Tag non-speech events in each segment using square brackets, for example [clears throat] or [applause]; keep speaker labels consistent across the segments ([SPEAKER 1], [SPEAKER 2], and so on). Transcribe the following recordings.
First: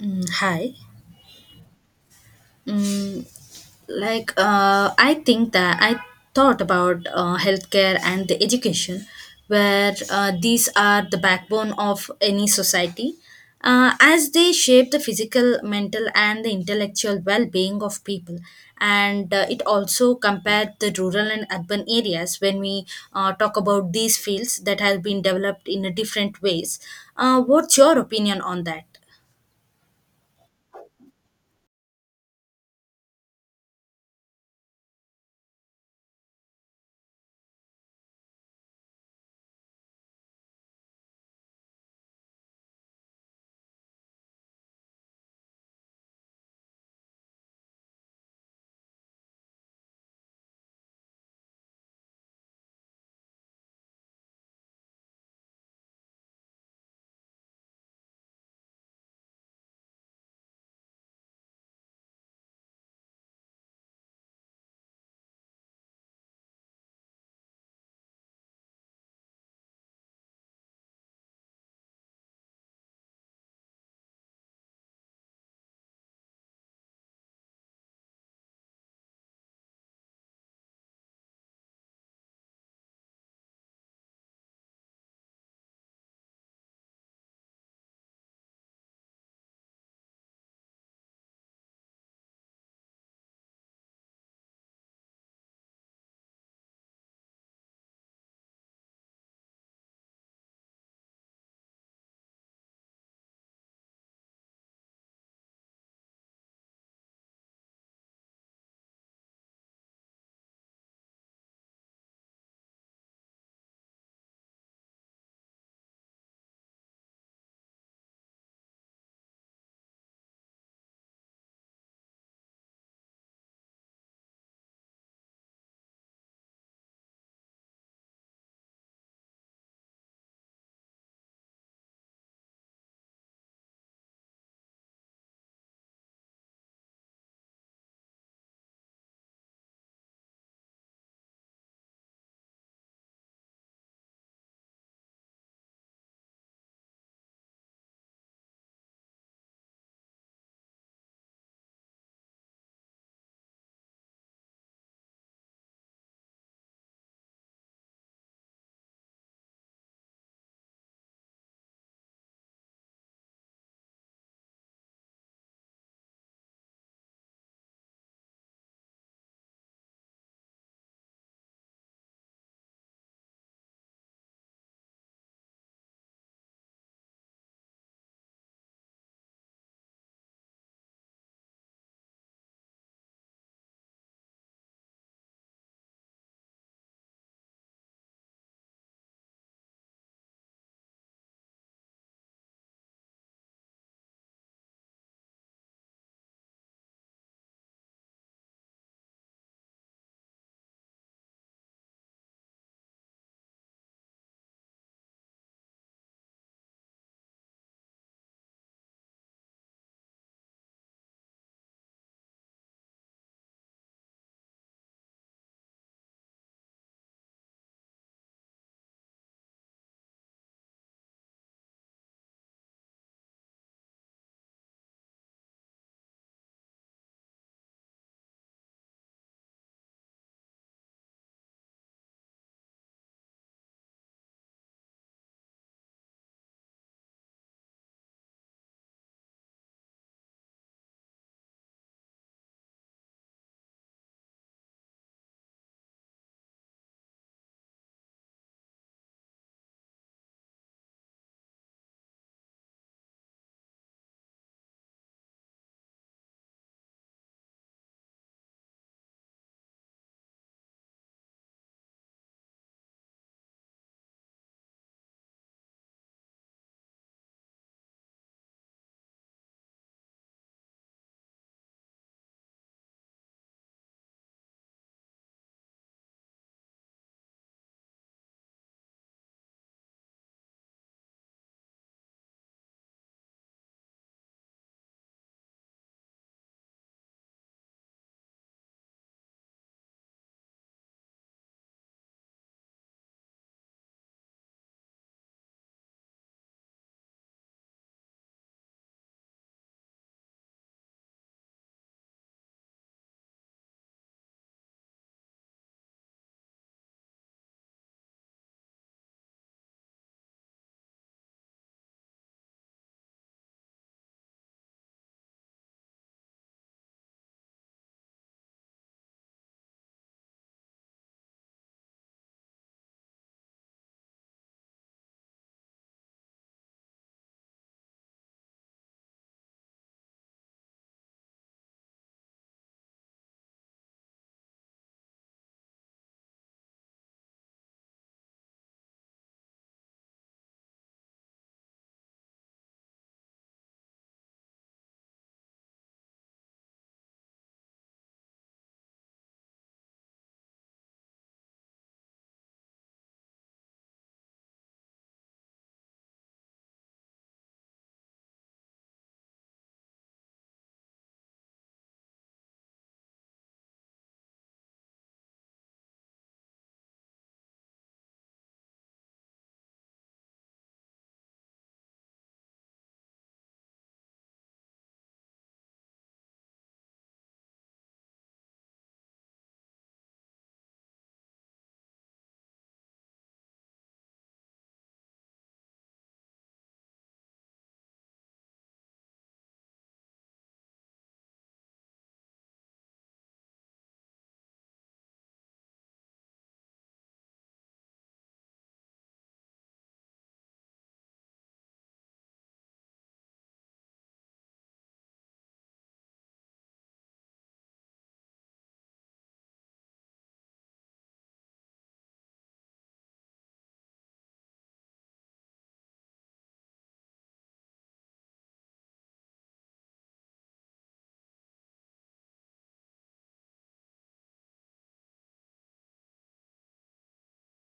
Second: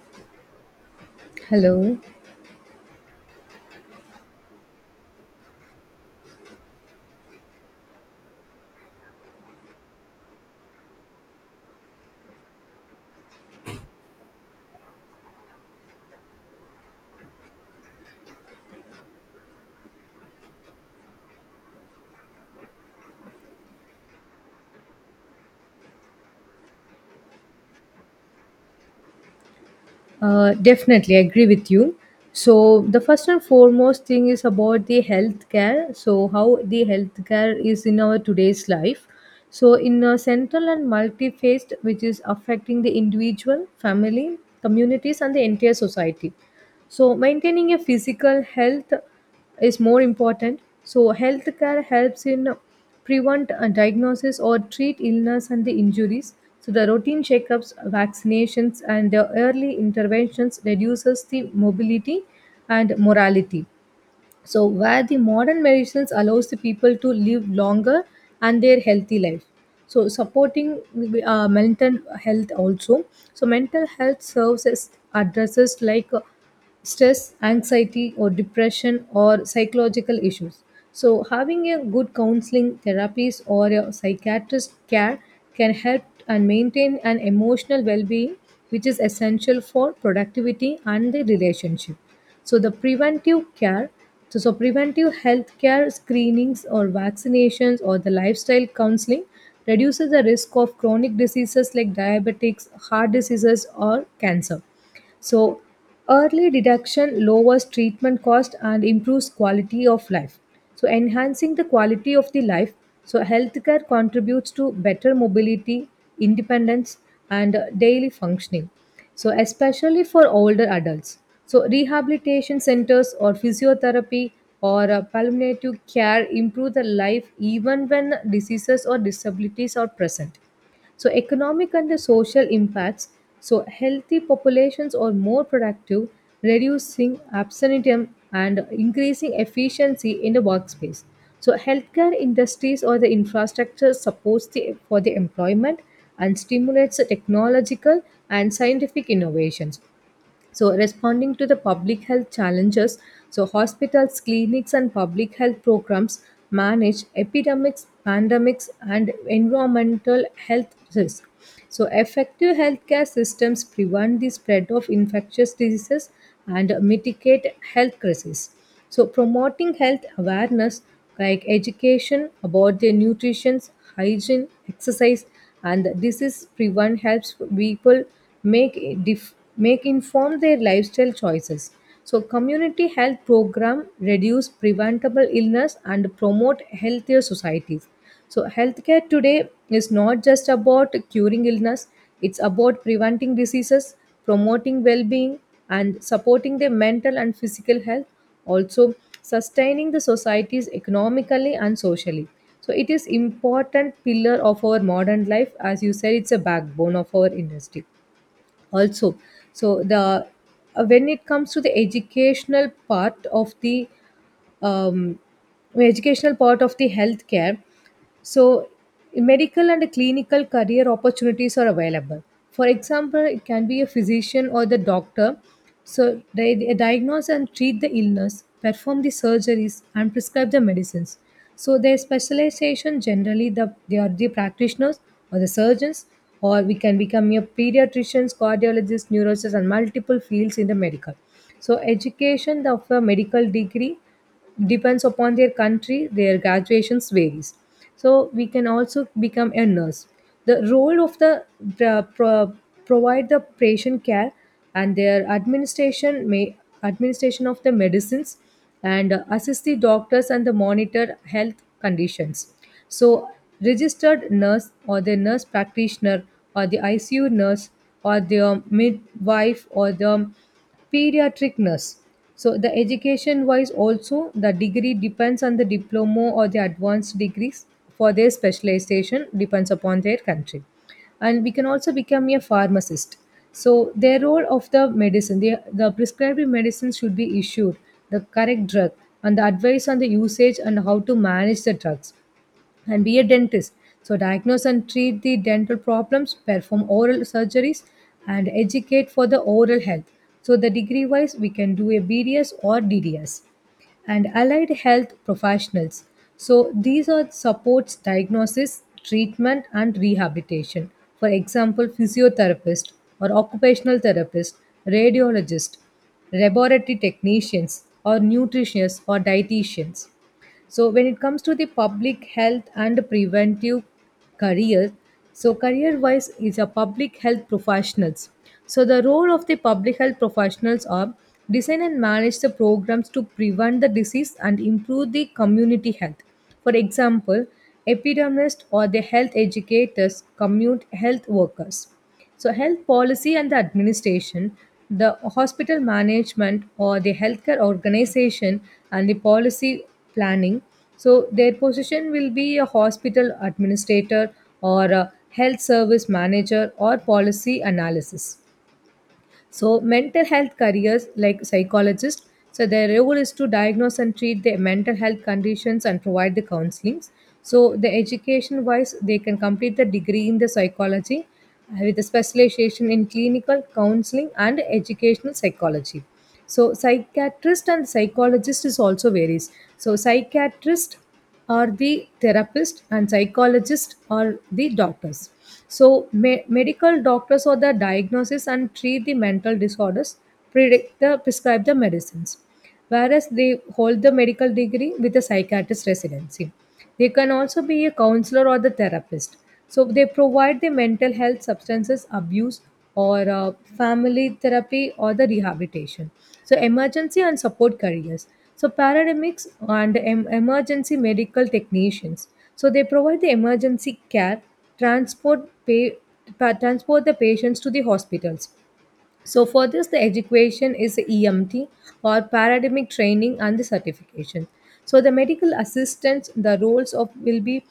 [SPEAKER 1] Hi.
[SPEAKER 2] Hello.
[SPEAKER 1] Mm, I think that I thought about healthcare and the education, where these are the backbone of any society, as they shape the physical, mental, and the intellectual well-being of people. And it also compared the rural and urban areas when we talk about these fields that have been developed in a different ways. What's your opinion on that?
[SPEAKER 2] Definitely I agree with you. So the first and foremost thing is about the healthcare. So how the healthcare is in our today's life. So in a central and multi-faced, which is affecting the individual, family, communities, and the entire society. So, maintaining a physical health is more important. So, healthcare helps in prevent a diagnosis or treat illness and the injuries. So, the routine checkups, vaccinations, and the early interventions reduces the mobility and morality, so where the modern medicines allows the people to live longer and their healthy life. So supporting mental health also. So mental health serves as addresses like stress anxiety or depression or psychological issues. So having a good counseling therapies or a psychiatrist care can help and maintain an emotional well-being, which is essential for productivity and the relationship. So the preventive care, so preventive health care screenings or vaccinations or the lifestyle counseling reduces the risk of chronic diseases like diabetics, heart diseases or cancer. So, early detection lowers treatment cost and improves quality of life. So, enhancing the quality of the life, so healthcare contributes to better mobility, independence, and daily functioning. So, especially for older adults. So, rehabilitation centers or physiotherapy or palliative care improve the life even when diseases or disabilities are present. So, economic and the social impacts. So, healthy populations are more productive, reducing absenteeism and increasing efficiency in the workspace. So, healthcare industries or the infrastructure supports for the employment and stimulates the technological and scientific innovations. So, responding to the public health challenges, so hospitals, clinics, and public health programs manage epidemics, pandemics, and environmental health risks. So, effective healthcare systems prevent the spread of infectious diseases and mitigate health crises. So, promoting health awareness like education about their nutrition, hygiene, exercise, and disease prevent helps people make dif- make inform their lifestyle choices. So community health program reduce preventable illness and promote healthier societies. So healthcare today is not just about curing illness, it's about preventing diseases, promoting well-being, and supporting their mental and physical health, also sustaining the societies economically and socially. So it is important pillar of our modern life, as you said it's a backbone of our industry also. So the when it comes to the um, educational part of the healthcare. So, medical and clinical career opportunities are available. For example, it can be a physician or the doctor. So, they diagnose and treat the illness, perform the surgeries, and prescribe the medicines. So, their specialization generally they are the practitioners or the surgeons, or we can become your pediatricians, cardiologists, neurologists, and multiple fields in the medical. So, education of a medical degree depends upon their country, their graduations varies. So we can also become a nurse, the role of the pro- pro- provide the patient care and their administration of the medicines and assist the doctors and the monitor health conditions. So registered nurse or the nurse practitioner or the ICU nurse or the midwife or the pediatric nurse. So the education wise also the degree depends on the diploma or the advanced degrees for their specialization depends upon their country. And we can also become a pharmacist. So their role of the medicine, the prescribed medicine should be issued, the correct drug and the advice on the usage and how to manage the drugs, and be a dentist. So, diagnose and treat the dental problems, perform oral surgeries, and educate for the oral health. So, the degree wise, we can do a BDS or DDS, and allied health professionals. So, these are supports diagnosis, treatment, and rehabilitation. For example, physiotherapist or occupational therapist, radiologist, laboratory technicians, or nutritionists or dietitians. So when it comes to the public health and preventive careers, so career wise is a public health professionals. So the role of the public health professionals are design and manage the programs to prevent the disease and improve the community health. For example, epidemiologists or the health educators, community health workers. So, health policy and the administration, the hospital management or the healthcare organization and the policy planning. So, their position will be a hospital administrator or a health service manager or policy analysis. So, mental health careers like psychologists, so their role is to diagnose and treat the mental health conditions and provide the counselings. So, the education wise, they can complete the degree in the psychology with a specialization in clinical counseling and educational psychology. So, psychiatrist and psychologist is also varies. So, psychiatrist are the therapist and psychologist or the doctors, so medical doctors are the diagnosis and treat the mental disorders, predict the prescribe the medicines, whereas they hold the medical degree with a psychiatrist residency. They can also be a counselor or the therapist. So they provide the mental health substances abuse or family therapy or the rehabilitation. So emergency and support careers. So paramedics and emergency medical technicians. So they provide the emergency care, transport pay, transport the patients to the hospitals. So for this, the education is the EMT or paramedic training and the certification. So the medical assistants, the roles of will be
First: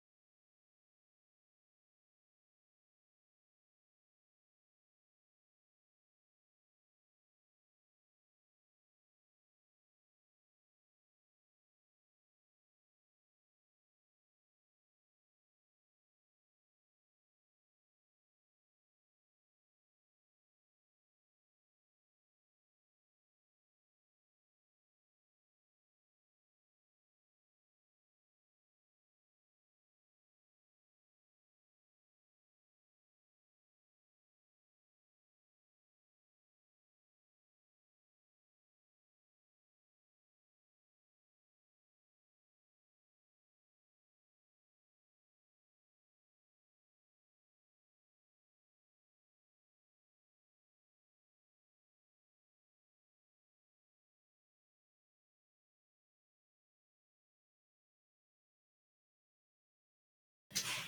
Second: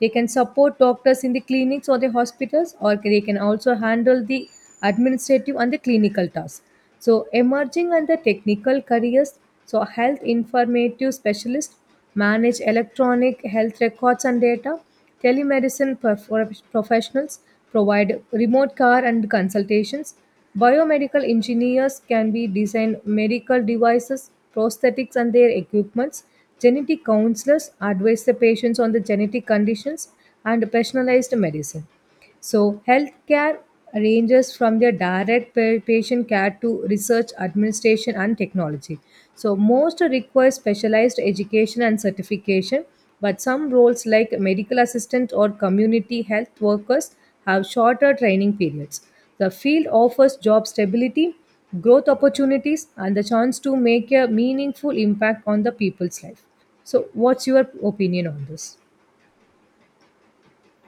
[SPEAKER 2] they can support doctors in the clinics or the hospitals, or they can also handle the administrative and the clinical tasks. So emerging and the technical careers, so health informative specialist, manage electronic health records and data, telemedicine professionals, provide remote care and consultations, biomedical engineers can be design medical devices, prosthetics and their equipments. Genetic counselors advise the patients on the genetic conditions and personalized medicine. So, healthcare ranges from their direct patient care to research, administration, and technology. So, most require specialized education and certification, but some roles like medical assistant or community health workers have shorter training periods. The field offers job stability, growth opportunities, and the chance to make a meaningful impact on the people's life. So, what's your opinion on this?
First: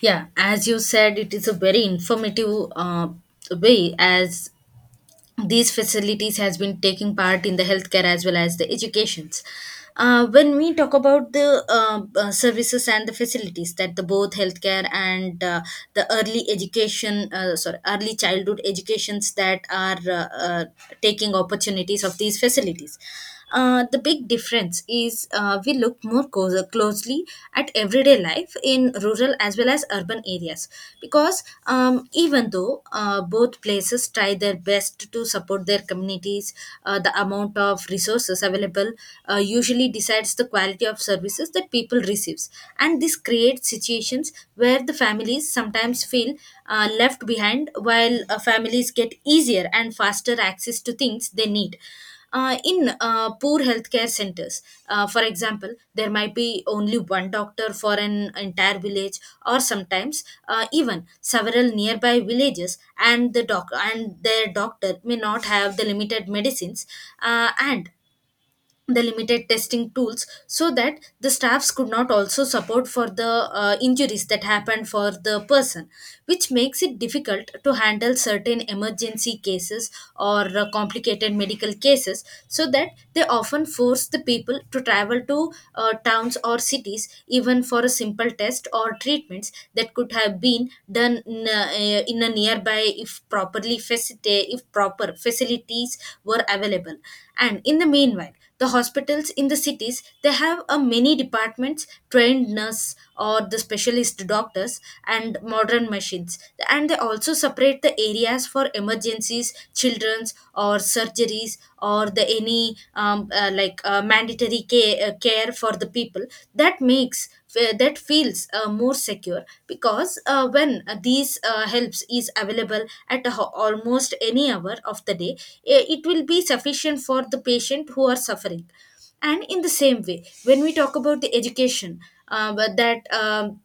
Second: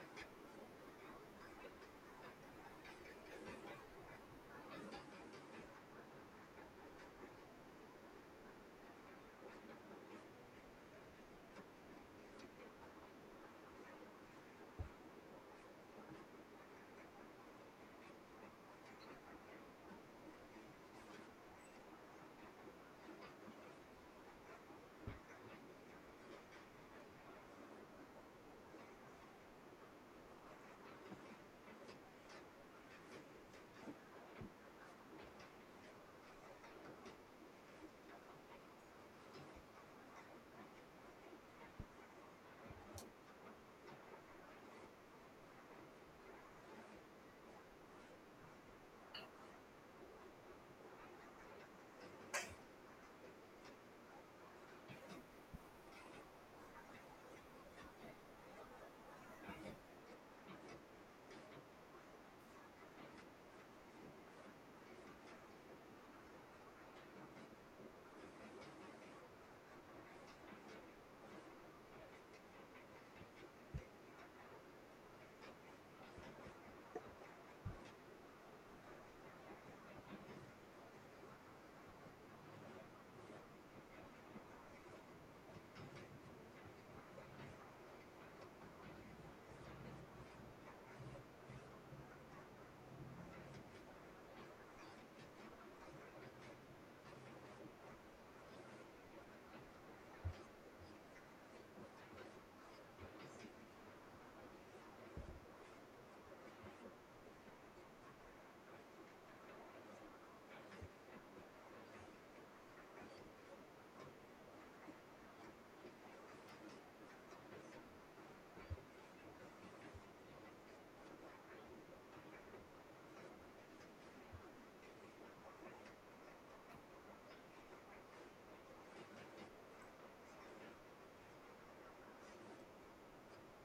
[SPEAKER 1] Yeah, as you said, it is a very informative way as these facilities has been taking part in the healthcare as well as the educations. When we talk about the services and the facilities that the both healthcare and the early education, sorry, early childhood educations that are taking opportunities of these facilities. The big difference is we look more closely at everyday life in rural as well as urban areas because even though both places try their best to support their communities, the amount of resources available usually decides the quality of services that people receives, and this creates situations where the families sometimes feel left behind, while families get easier and faster access to things they need in poor healthcare centers. For example, there might be only one doctor for an entire village, or sometimes even several nearby villages, and their doctor may not have the limited medicines, and the limited testing tools so that the staffs could not also support for the injuries that happened for the person, which makes it difficult to handle certain emergency cases or complicated medical cases so that they often force the people to travel to towns or cities even for a simple test or treatments that could have been done in a nearby if properly facility if proper facilities were available. And in the meanwhile, the hospitals in the cities, they have a many departments, trained nurse or the specialist doctors and modern machines, and they also separate the areas for emergencies, children's or surgeries, or the any mandatory care for the people that makes that feels more secure because when these helps is available at almost any hour of the day. It will be sufficient for the patient who are suffering. And in the same way, when we talk about the education, but that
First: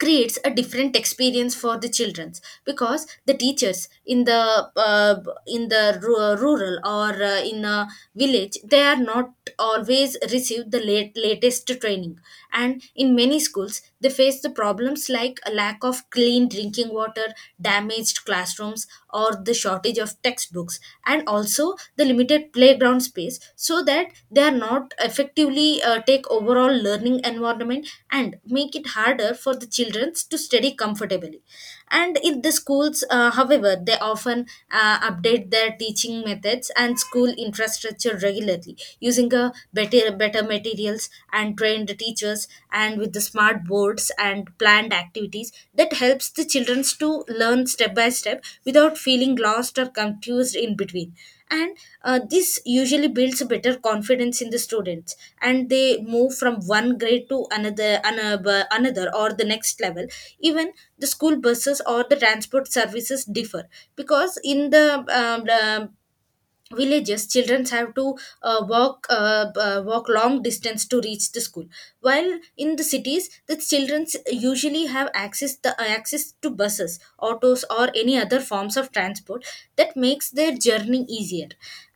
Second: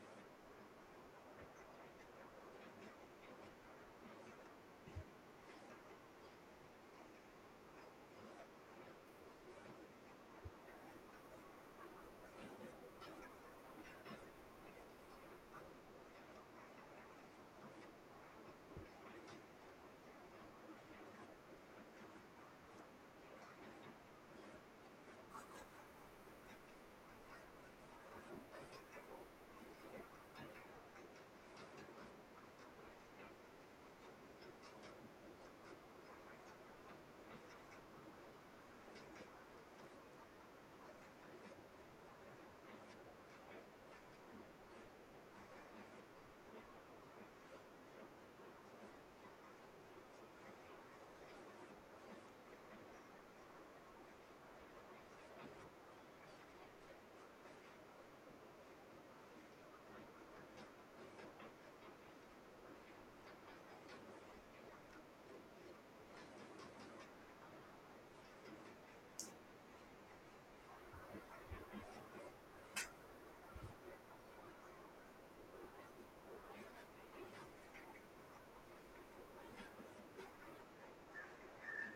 [SPEAKER 1] creates a different experience for the childrens, because the teachers in the rural or in a village, they are not always receive the latest training, and in many schools they face the problems like a lack of clean drinking water, damaged classrooms, or the shortage of textbooks, and also the limited playground space, so that they are not effectively actively take overall learning environment and make it harder for the children to study comfortably. And in the schools however, they often update their teaching methods and school infrastructure regularly, using a better materials and trained teachers, and with the smart boards and planned activities that helps the children to learn step by step without feeling lost or confused in between. And this usually builds a better confidence in the students, and they move from one grade to another or the next level. Even the school buses or the transport services differ, because in the villages children have to walk long distance to reach the school, while in the cities the children usually have access to buses, autos, or any other forms of transport that makes their journey easier.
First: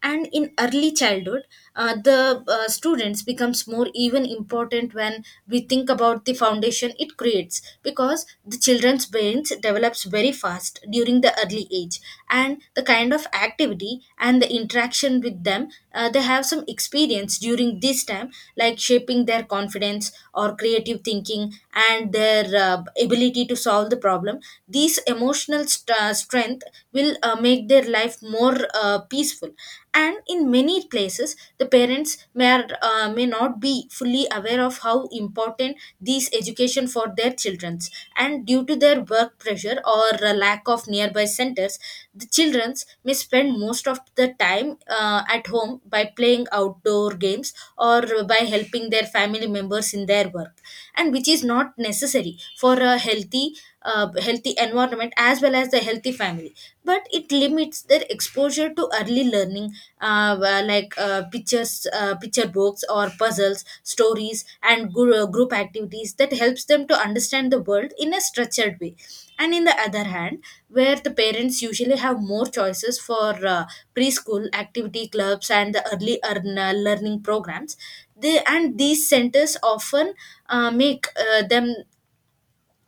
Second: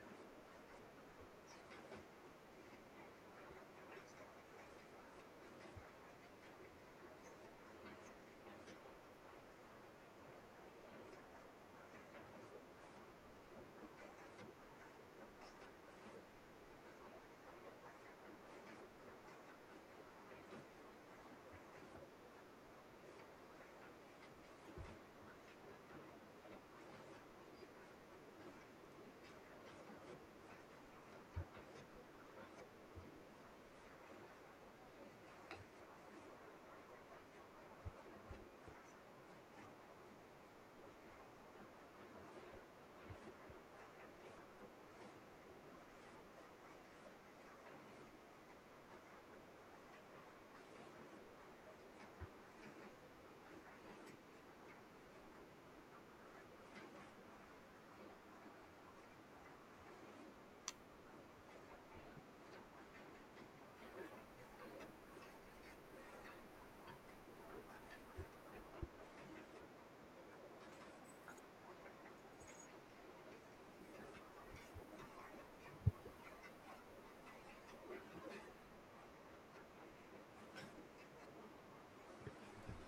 [SPEAKER 1] And in early childhood, the students becomes more even important when we think about the foundation it creates, because the children's brains develops very fast during the early age, and the kind of activity and the interaction with them, they have some experience during this time, like shaping their confidence or creative thinking and their ability to solve the problem. These emotional strength will make their life more peaceful. And in many places the parents may not be fully aware of how important these education for their children, and due to their work pressure or a lack of nearby centers, the children may spend most of the time at home by playing outdoor games or by helping their family members in their work, and which is not necessary for a healthy healthy environment as well as the healthy family, but it limits their exposure to early learning, where like picture books or puzzles, stories, and group activities that helps them to understand the world in a structured way. And in the other hand, where the parents usually have more choices for preschool activity clubs and the early learning programs, they and these centers often make them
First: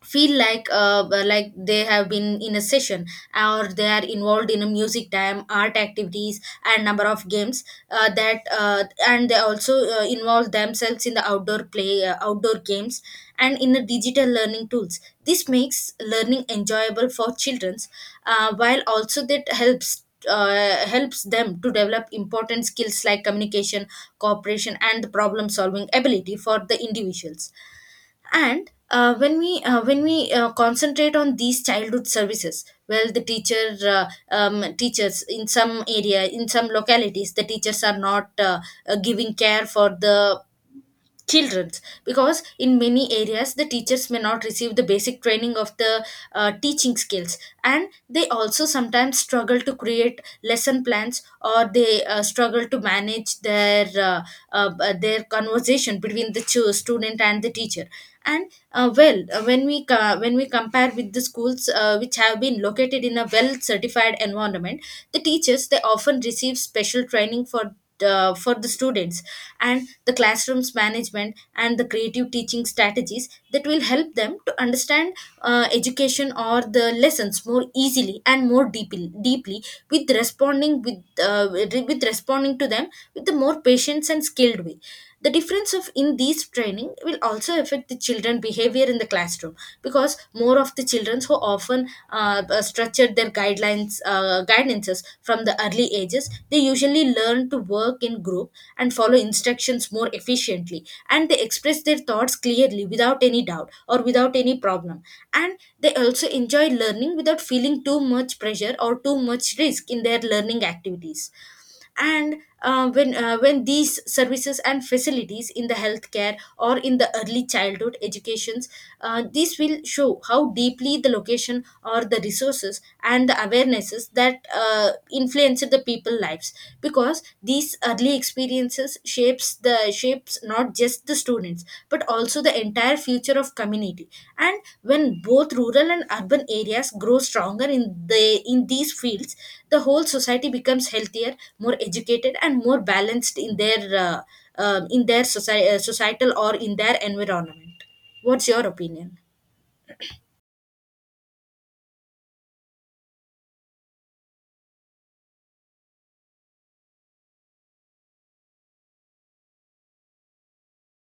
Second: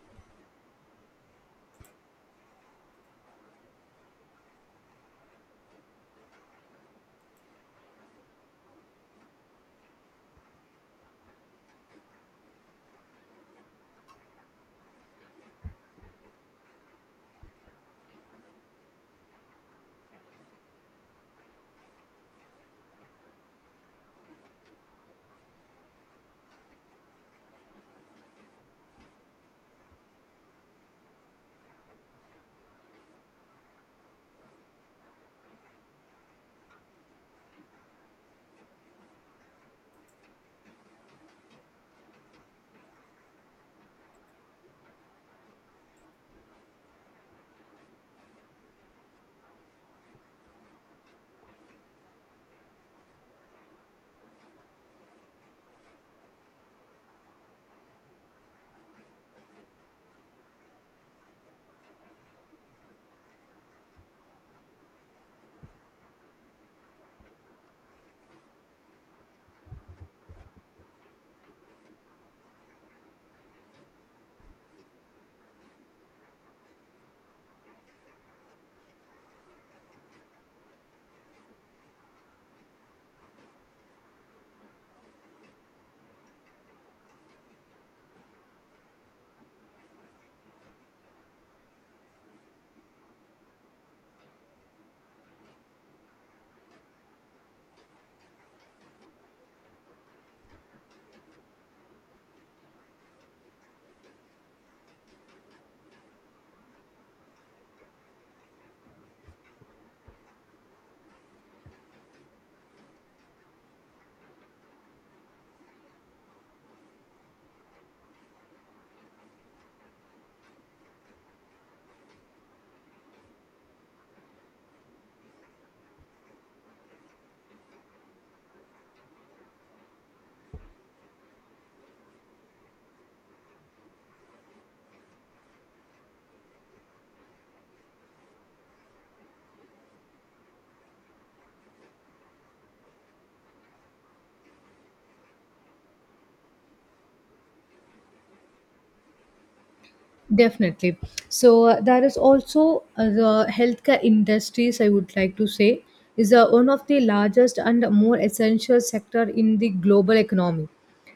[SPEAKER 1] feel like they have been in a session, or they are involved in a music time, art activities, and number of games, that and they also involve themselves in the outdoor games and in the digital learning tools. This makes learning enjoyable for children, while also that helps them to develop important skills like communication, cooperation, and problem solving ability for the individuals. And when we concentrate on these childhood services, well, the teachers in some area, in some localities, the teachers are not giving care for the children's, because in many areas the teachers may not receive the basic training of the teaching skills, and they also sometimes struggle to create lesson plans, or they struggle to manage their conversation between the student and the teacher. And when we compare with the schools which have been located in a well certified environment, the teachers they often receive special training for the students and the classrooms management and the creative teaching strategies that will help them to understand education or the lessons more easily and more deeply, with responding to them with the more patience and skilled way. The difference of in these training will also affect the children behavior in the classroom, because more of the children who often structured their guidelines guidances from the early ages, they usually learn to work in group and follow instructions more efficiently, and they express their thoughts clearly without any doubt or without any problem, and they also enjoy learning without feeling too much pressure or too much risk in their learning activities. And when when these services and facilities in the healthcare or in the early childhood educations, this will show how deeply the location or the resources and the awarenesses that influenced the people lives, because these early experiences shapes not just the students but also the entire future of community. And when both rural and urban areas grow stronger in these fields, the whole society becomes healthier, more educated, and more balanced uh, in their societal or in their environment. What's your opinion?
[SPEAKER 2] Definitely. So there is also the healthcare industries. I would like to say is one of the largest and more essential sector in the global economy.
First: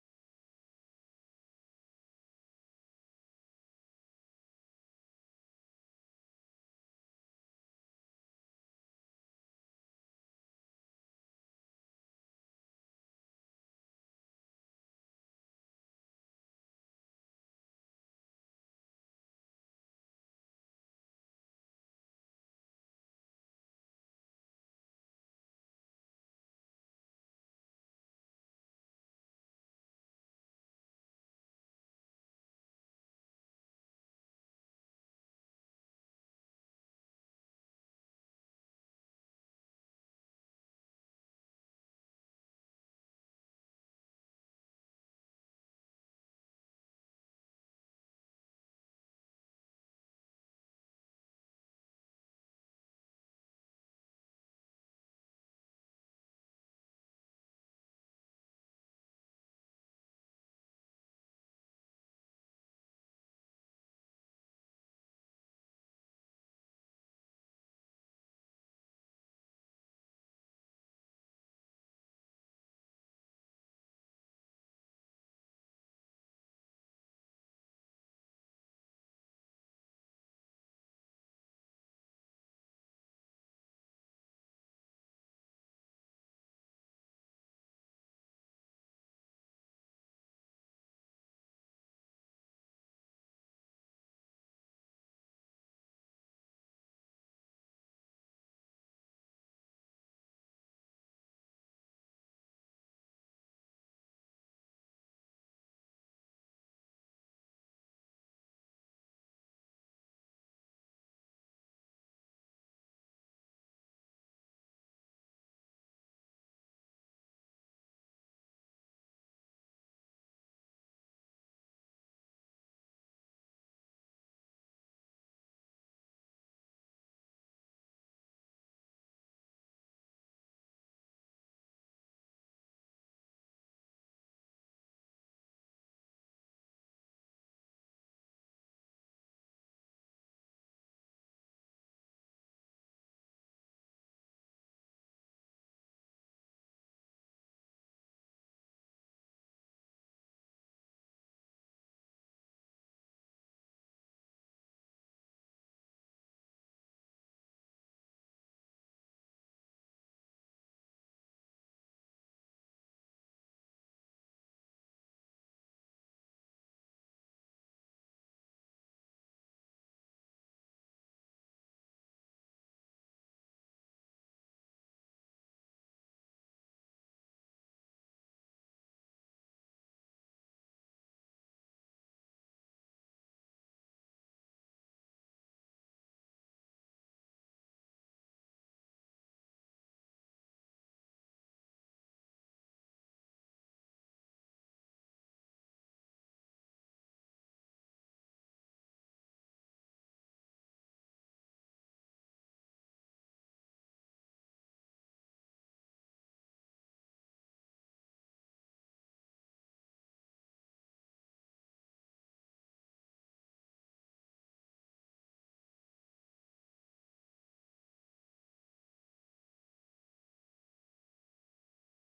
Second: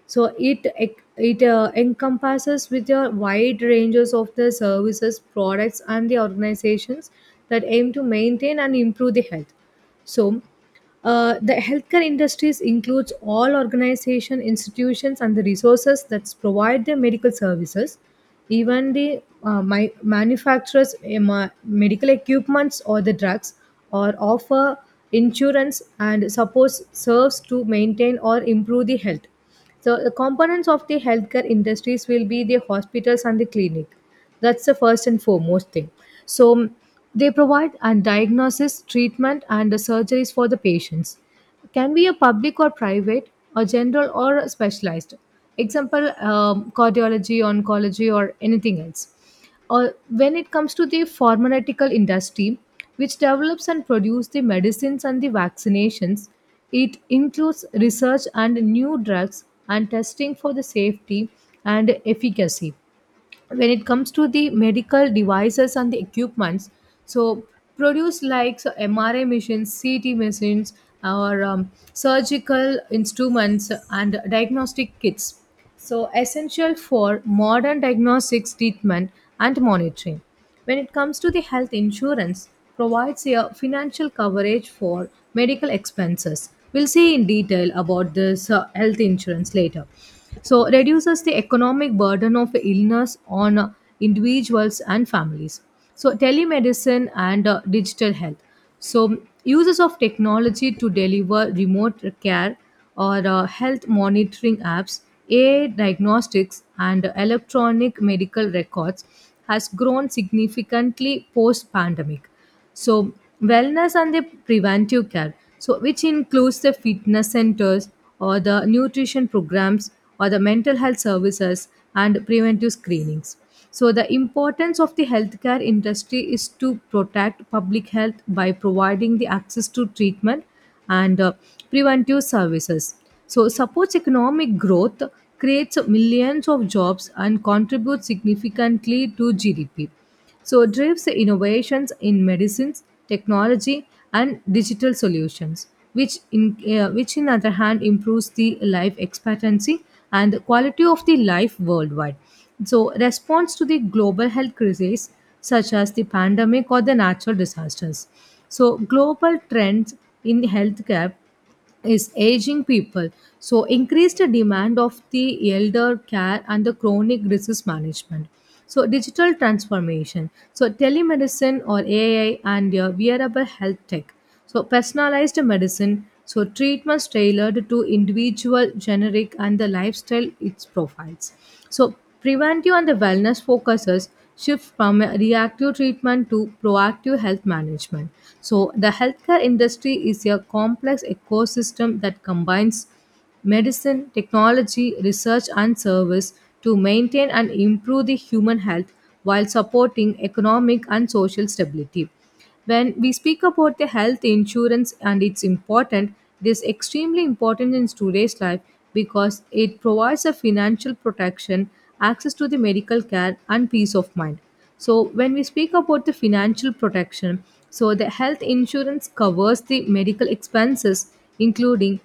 [SPEAKER 2] So it encompasses with a wide ranges of the services, products, and the organizations that aim to maintain and improve the health. So, the healthcare industries includes all organization, institutions, and the resources that provide their medical services, even the my manufacturers medical equipments or the drugs, or offer insurance and support serves to maintain or improve the health. So the components of the healthcare industries will be the hospitals and the clinic. That's the first and foremost thing. So they provide and diagnosis, treatment, and the surgeries for the patients. Can be a public or private, or general or specialized. Example: cardiology, oncology, or anything else. Or when it comes to the pharmaceutical industry, which develops and produces the medicines and the vaccinations, it includes research and new drugs and testing for the safety and efficacy. When it comes to the medical devices and the equipments, so produce like so MRI machines, CT machines, or surgical instruments and diagnostic kits, so essential for modern diagnostics treatment and monitoring. When it comes to the health insurance, provides a financial coverage for medical expenses. We'll see in detail about this health insurance later. So, reduces the economic burden of illness on individuals and families. So, telemedicine and digital health. So, uses of technology to deliver remote care or health monitoring apps, AI diagnostics, and electronic medical records has grown significantly post pandemic. So, wellness and the preventive care, so which includes the fitness centers or the nutrition programs or the mental health services and preventive screenings. So, the importance of the healthcare industry is to protect public health by providing the access to treatment and preventive services. So, supports economic growth, creates millions of jobs, and contributes significantly to GDP. So, it drives innovations in medicines, technology, and digital solutions, which, which in other hand, improves the life expectancy and the quality of the life worldwide. So, response to the global health crisis such as the pandemic or the natural disasters. So, global trends in healthcare is aging people. So, increased demand of the elder care and the chronic disease management. So, digital transformation. So, telemedicine or AI and your wearable health tech. So, personalized medicine, so treatments tailored to individual, generic, and the lifestyle it profiles. So, preventive and the wellness focuses shift from a reactive treatment to proactive health management. So, the healthcare industry is a complex ecosystem that combines medicine, technology, research, and service to maintain and improve the human health while supporting economic and social stability. When we speak about the health insurance and it's important, it is extremely important in today's life because it provides a financial protection, access to the medical care and peace of mind. So when we speak about the financial protection, so the health insurance covers the medical expenses including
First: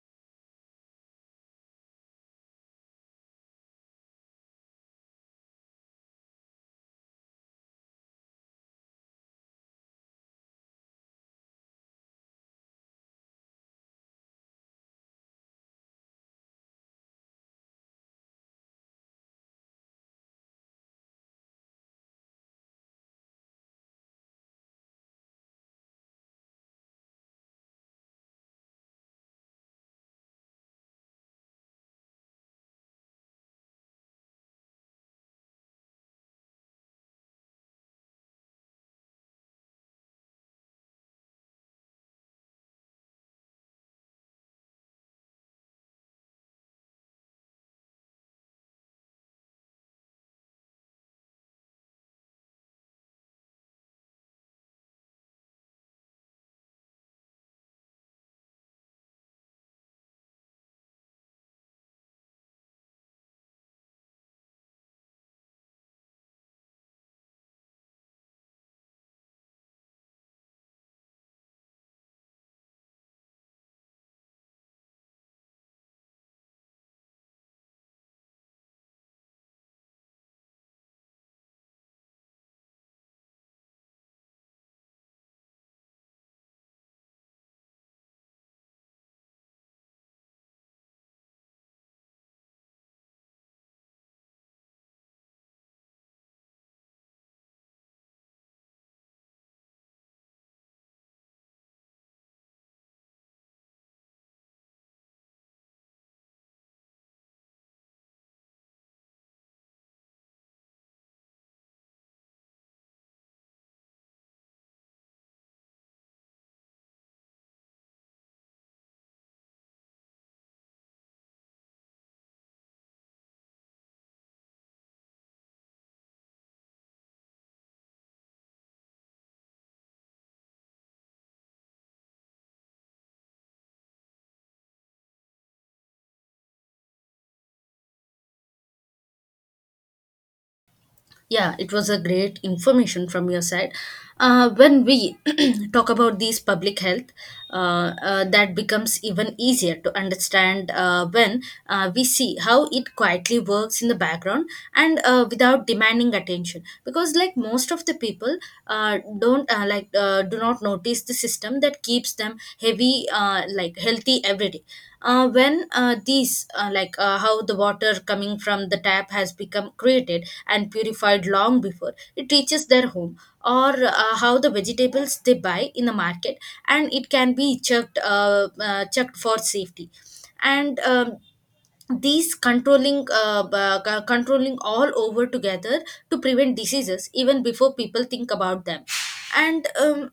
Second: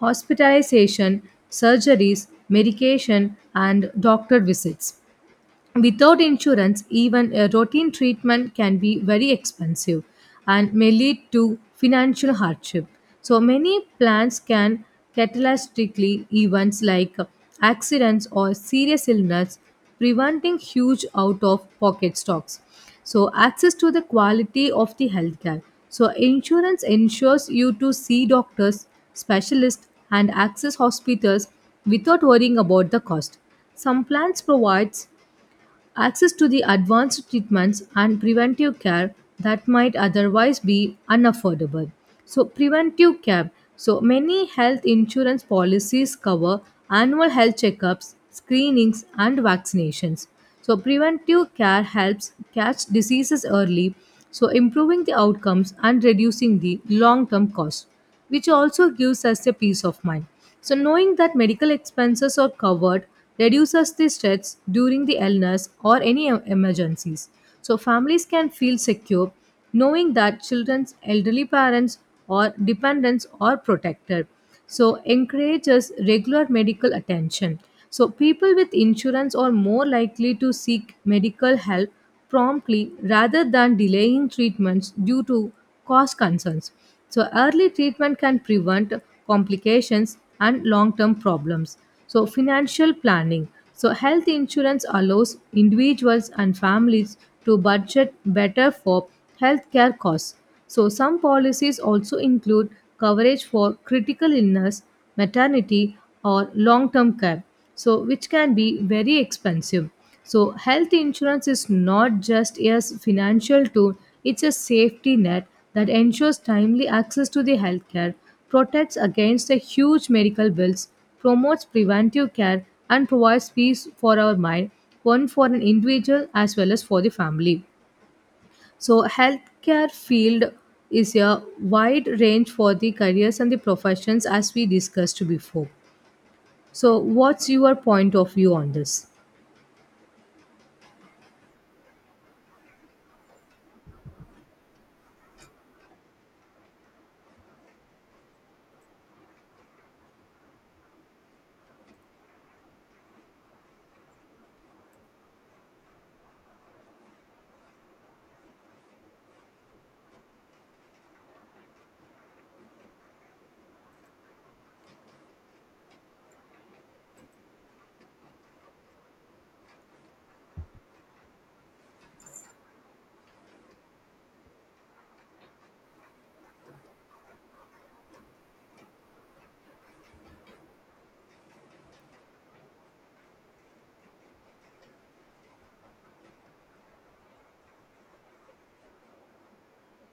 [SPEAKER 2] hospitalization, surgeries, medication and doctor visits. Without insurance, even a routine treatment can be very expensive and may lead to financial hardship. So, many plans can catastrophic events like accidents or serious illness, preventing huge out of pocket stocks. So, access to the quality of the healthcare. So, insurance ensures you to see doctors, specialists, and access hospitals without worrying about the cost. Some plans provides access to the advanced treatments and preventive care that might otherwise be unaffordable. So, preventive care. So, many health insurance policies cover annual health checkups, screenings, and vaccinations. So, preventive care helps catch diseases early, so improving the outcomes and reducing the long term cost, which also gives us a peace of mind. So, knowing that medical expenses are covered reduces the stress during the illness or any emergencies. So, families can feel secure knowing that children's elderly parents or dependents are protected. So, encourages regular medical attention. So, people with insurance are more likely to seek medical help promptly rather than delaying treatments due to cost concerns. So, early treatment can prevent complications and long term problems. So, financial planning. So, health insurance allows individuals and families to budget better for healthcare costs. So, some policies also include coverage for critical illness, maternity, or long term care, so which can be very expensive. So, health insurance is not just a financial tool, it's a safety net that ensures timely access to the healthcare, protects against the huge medical bills, promotes preventive care, and provides peace for our mind, one for an individual as well as for the family. So healthcare field is a wide range for the careers and the professions as we discussed before. So what's your point of view on this?
[SPEAKER 1] Yeah, it was a great information from your side. When we [clears throat] talk about these public health, that becomes even easier to understand when we see how it quietly works in the background and without demanding attention. Because like most of the people don't do not notice the system that keeps them heavy like healthy every day when these like How the water coming from the tap has become created and purified long before it reaches their home or how the vegetables they buy in the market and it can be checked for safety, and these controlling controlling all over together to prevent diseases even before people think about them. and um,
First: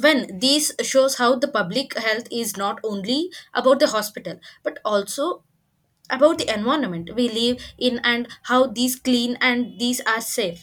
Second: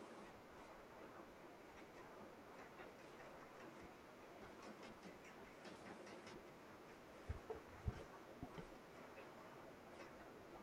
[SPEAKER 1] when these shows how the public health is not only about the hospital but also about the environment we live in and how these clean and these are safe.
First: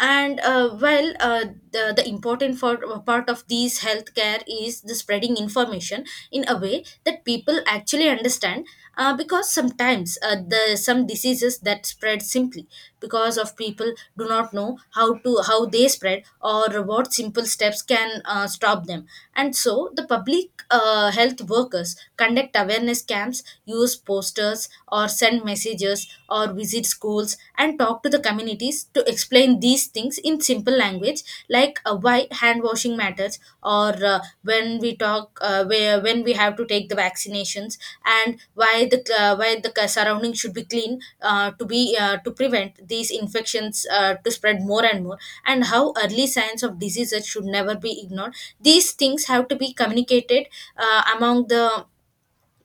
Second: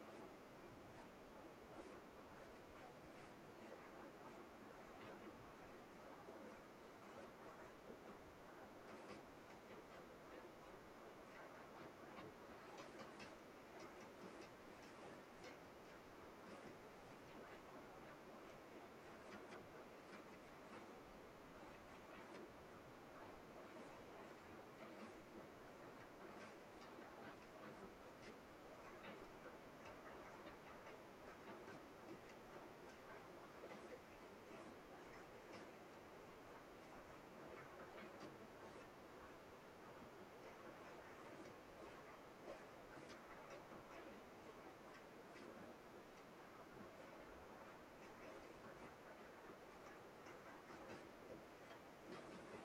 [SPEAKER 1] And uh, well uh, the, the important part of these healthcare is the spreading information in a way that people actually understand, because sometimes the some diseases that spread simply because of people do not know how they spread or what simple steps can stop them. And so the public health workers conduct awareness camps programs, use posters or send messages or visit schools and talk to the communities to explain these things in simple language, like why hand washing matters or when we have to take the vaccinations, and why the surrounding should be clean to prevent these infections to spread more and more, and how early signs of diseases should never be ignored. These things have to be communicated among the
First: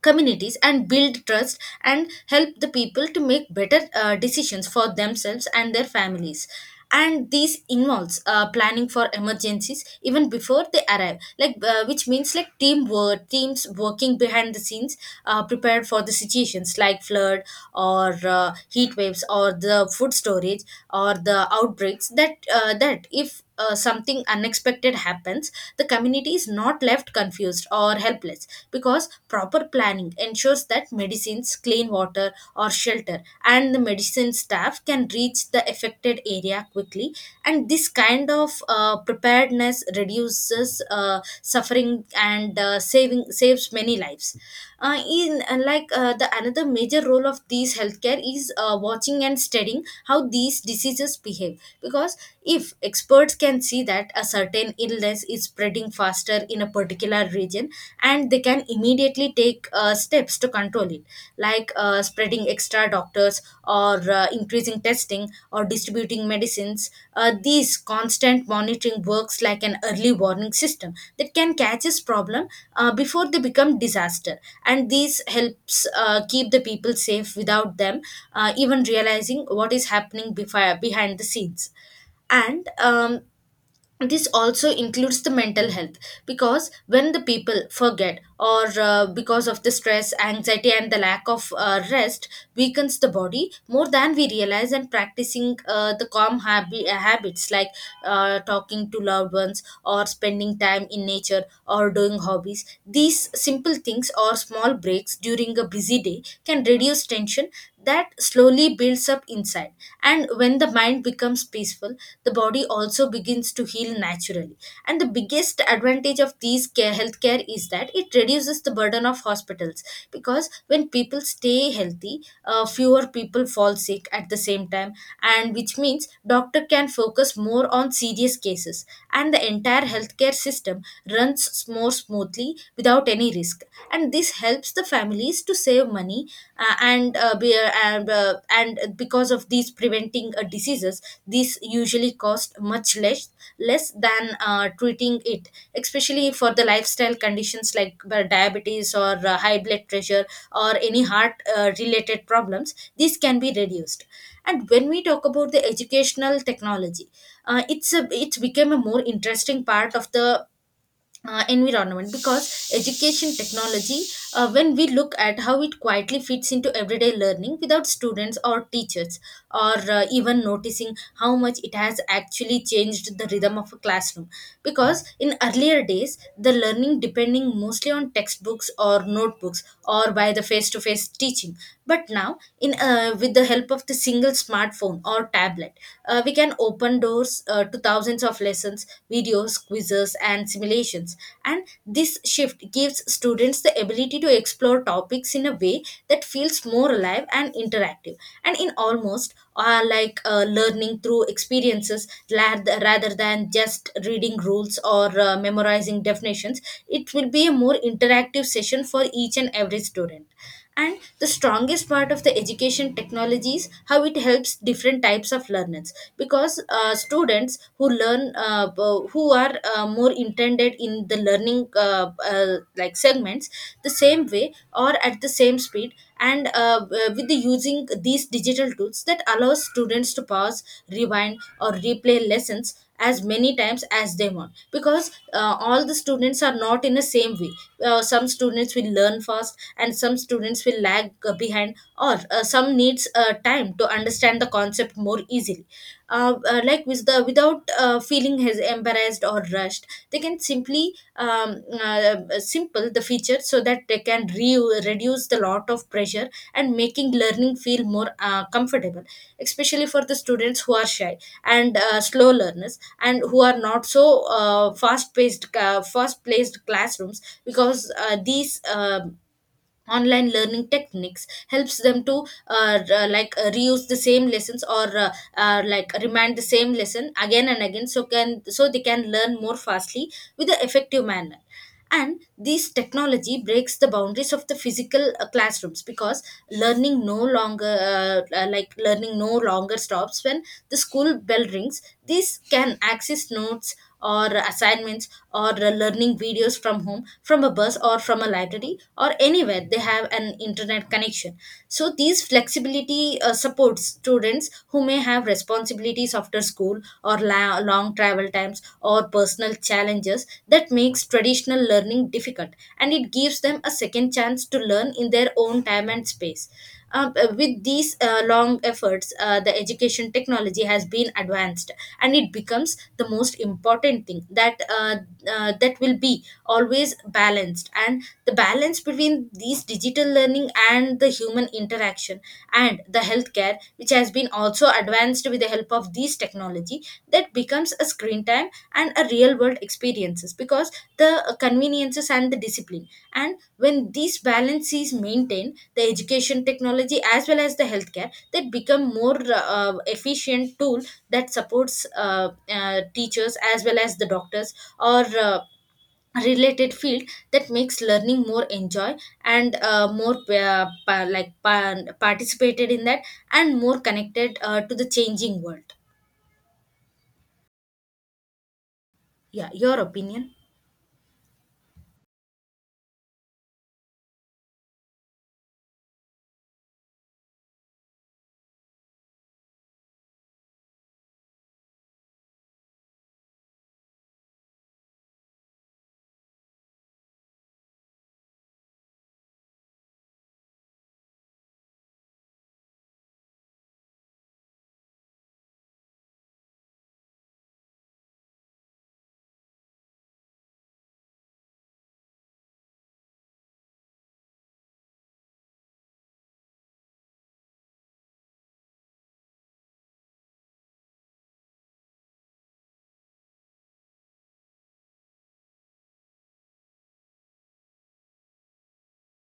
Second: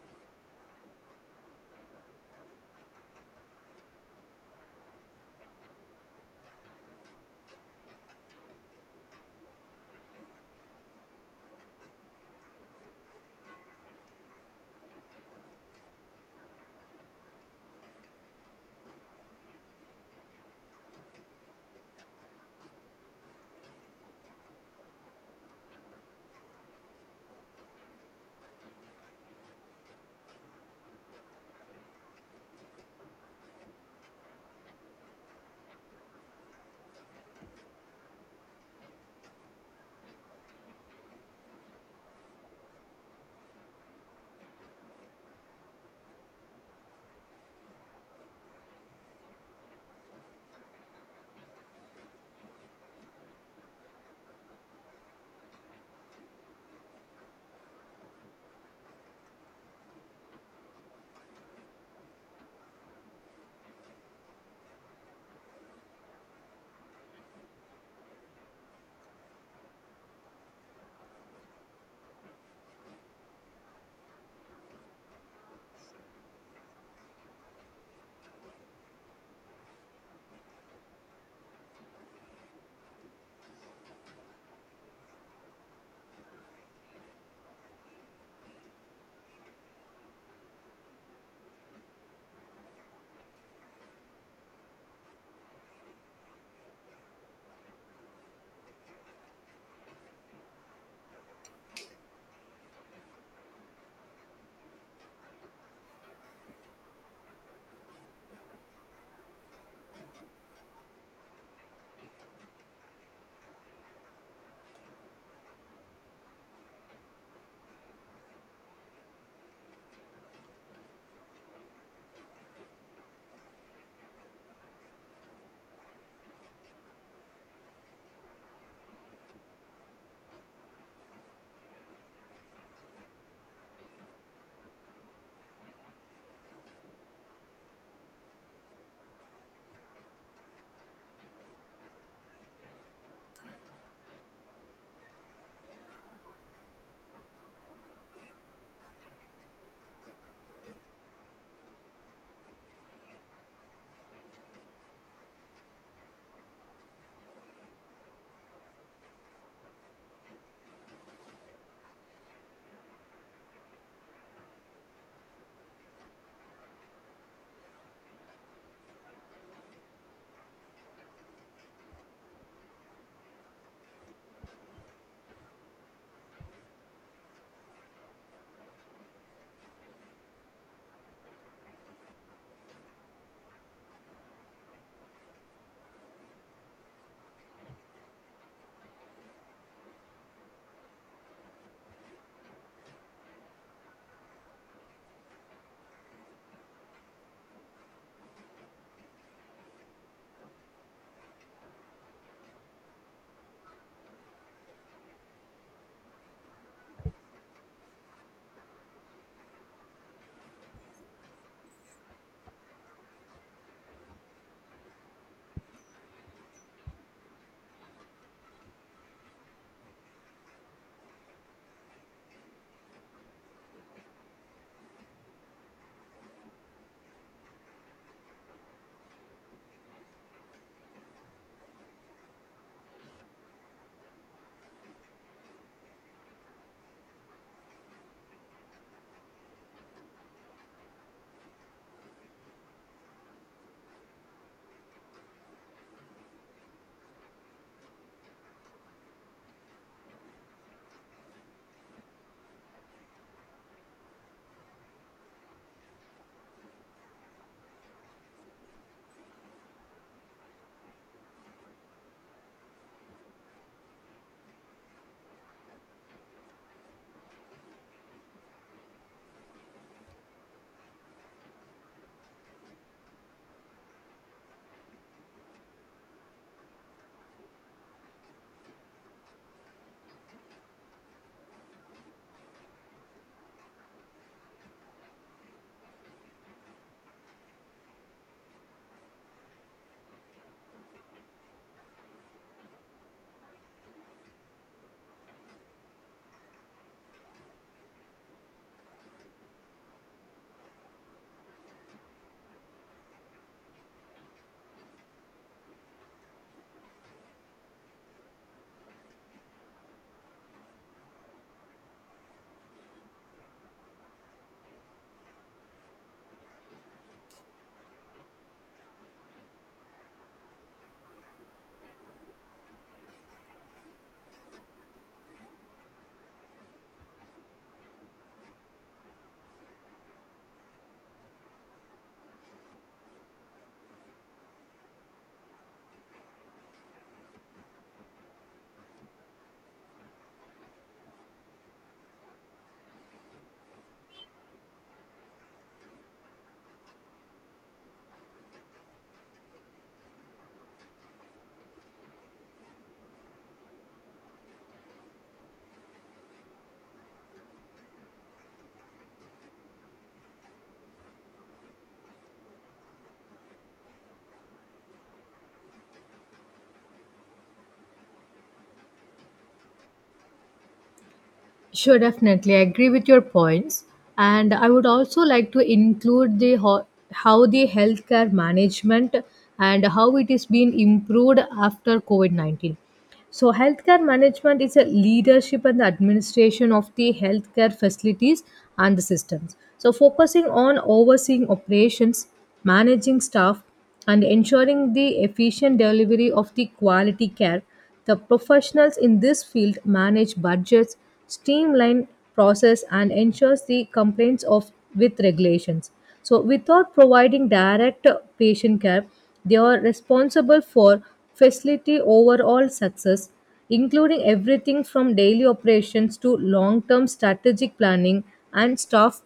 [SPEAKER 1] communities and build trust and help the people to make better decisions for themselves and their families. And this involves planning for emergencies even before they arrive, like which means like teamwork teams working behind the scenes, prepared for the situations like flood or heat waves or the food storage or the outbreaks that that if something unexpected happens, the community is not left confused or helpless, because proper planning ensures that medicines, clean water, or shelter, and the medicine staff can reach the affected area quickly. And this kind of preparedness reduces suffering and saving saves many lives. In like The another major role of these healthcare is watching and studying how these diseases behave, because if experts can see that a certain illness is spreading faster in a particular region, and they can immediately take steps to control it, like spreading extra doctors or increasing testing or distributing medicines. These constant monitoring works like an early warning system that can catch this problem before they become disaster. And this helps keep the people safe without them even realizing what is happening behind the scenes. And um, this also includes the mental health, because when the people forget or because of the stress anxiety and the lack of rest weakens the body more than we realize, and practicing the calm habits like talking to loved ones or spending time in nature or doing hobbies, these simple things or small breaks during a busy day can reduce tension that slowly builds up inside. And when the mind becomes peaceful, the body also begins to heal naturally. And the biggest advantage of these care healthcare is that it reduces the burden of hospitals, because when people stay healthy, fewer people fall sick at the same time, and which means doctor can focus more on serious cases, and the entire healthcare system runs more smoothly without any risk. And this helps the families to save money, and because of these preventing diseases, these usually cost much less than treating it, especially for the lifestyle conditions like diabetes or high blood pressure or any heart related problems, these can be reduced. And when we talk about the educational technology, it's become a more interesting part of the environment, because education technology, when we look at how it quietly fits into everyday learning without students or teachers or even noticing how much it has actually changed the rhythm of a classroom, because in earlier days the learning depending mostly on textbooks or notebooks or by the face to face teaching, but now in with the help of the single smartphone or tablet, we can open doors to thousands of lessons, videos, quizzes, and simulations. And this shift gives students the ability to explore topics in a way that feels more alive and interactive. And in almost learning through experiences rather than just reading rules or memorizing definitions, it will be a more interactive session for each and every student. And the strongest part of the education technology is how it helps different types of learners, because students who learn who are more intended in the learning segments the same way or at the same speed. And with the Using these digital tools that allows students to pause, rewind or replay lessons as many times as they want, because all the students are not in the same way. Some students will learn fast and some students will lag behind, or some needs time to understand the concept more easily, like with the without feeling has embarrassed or rushed, they can simply simple the feature so that they can reduce the lot of pressure and making learning feel more comfortable, especially for the students who are shy and slow learners and who are not so fast placed classrooms, because these online learning techniques helps them to reuse the same lessons or remind the same lesson again and again so can so they can learn more fastly with an effective manner. And this technology breaks the boundaries of the physical classrooms, because learning no longer stops when the school bell rings. This can access notes or assignments or learning videos from home, from a bus or from a library or anywhere they have an internet connection. So these this flexibility supports students who may have responsibilities after school or long travel times or personal challenges that makes traditional learning difficult, and it gives them a second chance to learn in their own time and space. With these long efforts, the education technology has been advanced, and it becomes the most important thing that that will be always balanced, and the balance between these digital learning and the human interaction and the healthcare which has been also advanced with the help of these technology, that becomes a screen time and a real world experiences, because the conveniences and the discipline, and when these balance is maintained, the education technology as well as the healthcare that become more efficient tool that supports teachers as well as the doctors or related field, that makes learning more enjoy and more participated in that and more connected to the changing world. Yeah, your opinion?
[SPEAKER 2] Sure, definitely. I agree with your points. And I would also like to include the how the healthcare management and how it is being improved after COVID 19. So, healthcare management is a leadership and the administration of the healthcare facilities and the systems. So, focusing on overseeing operations, managing staff, and ensuring the efficient delivery of the quality care, the professionals in this field manage budgets, streamline process and ensures the compliance of with regulations. So without providing direct patient care, they are responsible for facility overall success, including everything from daily operations to long-term strategic planning and staff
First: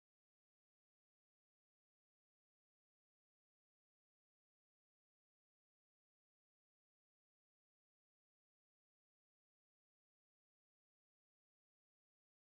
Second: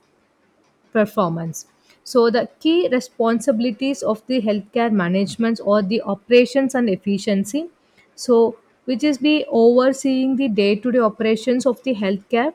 [SPEAKER 2] performance. So, the key responsibilities of the healthcare management or the operations and efficiency. So, which is be overseeing the day to day operations of the healthcare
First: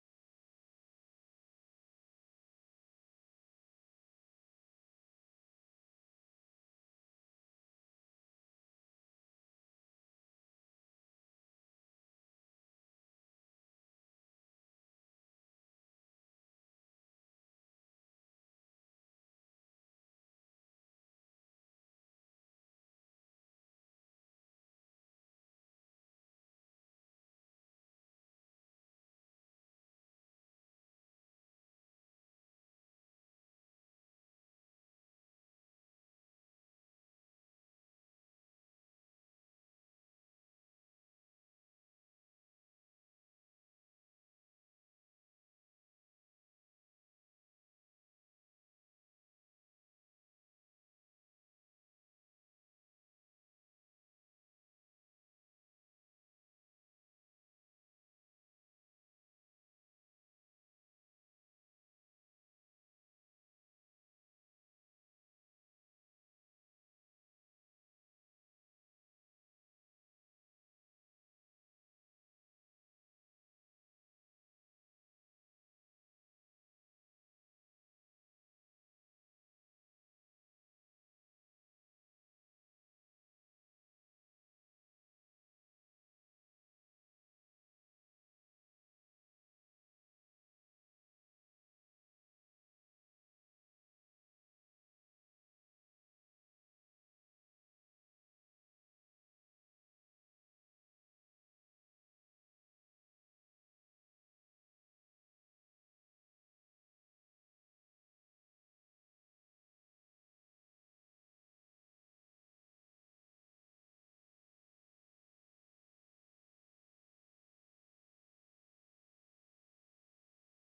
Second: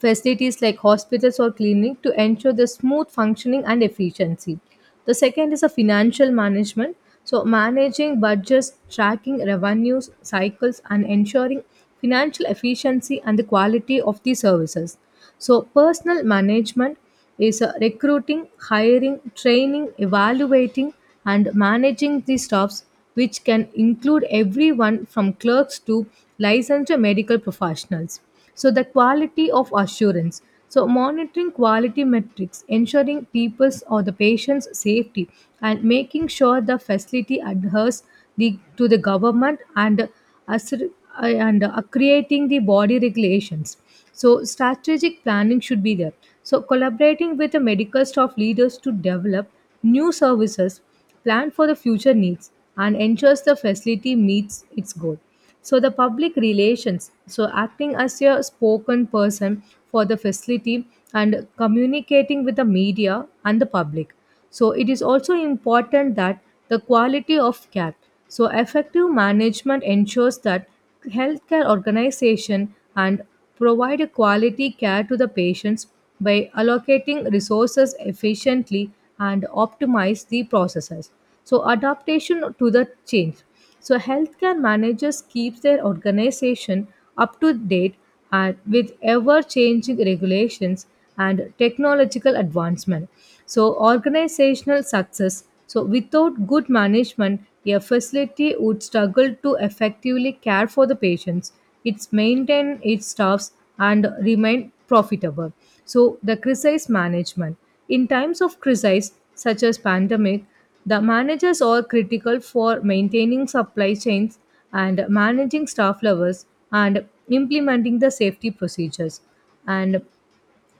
[SPEAKER 2] facilities like hospitals or clinic to ensure the smooth functioning and efficiency. The second is a financial management. So managing budgets, tracking revenues, cycles, and ensuring financial efficiency and the quality of the services. So personal management is recruiting, hiring, training, evaluating, and managing the staffs, which can include everyone from clerks to licensed medical professionals. So the quality of assurance. So monitoring quality metrics, ensuring people's or the patient's safety, and making sure the facility adheres to the government and assur- and creating the body regulations. So strategic planning should be there. So collaborating with the medical staff leaders to develop new services, plan for the future needs and ensures the facility meets its goal. So the public relations, so acting as a spoken person for the facility and communicating with the media and the public. So it is also important that the quality of care, so effective management ensures that healthcare organization and provide a quality care to the patients by allocating resources efficiently and optimize the processes. So, adaptation to the change. So, healthcare managers keep their organization up to date and with ever changing regulations and technological advancement. So, organizational success. So, without good management, a facility would struggle to effectively care for the patients, its maintain its staffs, and remain profitable. So, the crisis management. In times of crisis such as pandemic, the managers are critical for maintaining supply chains and managing staff levels and implementing the safety procedures. And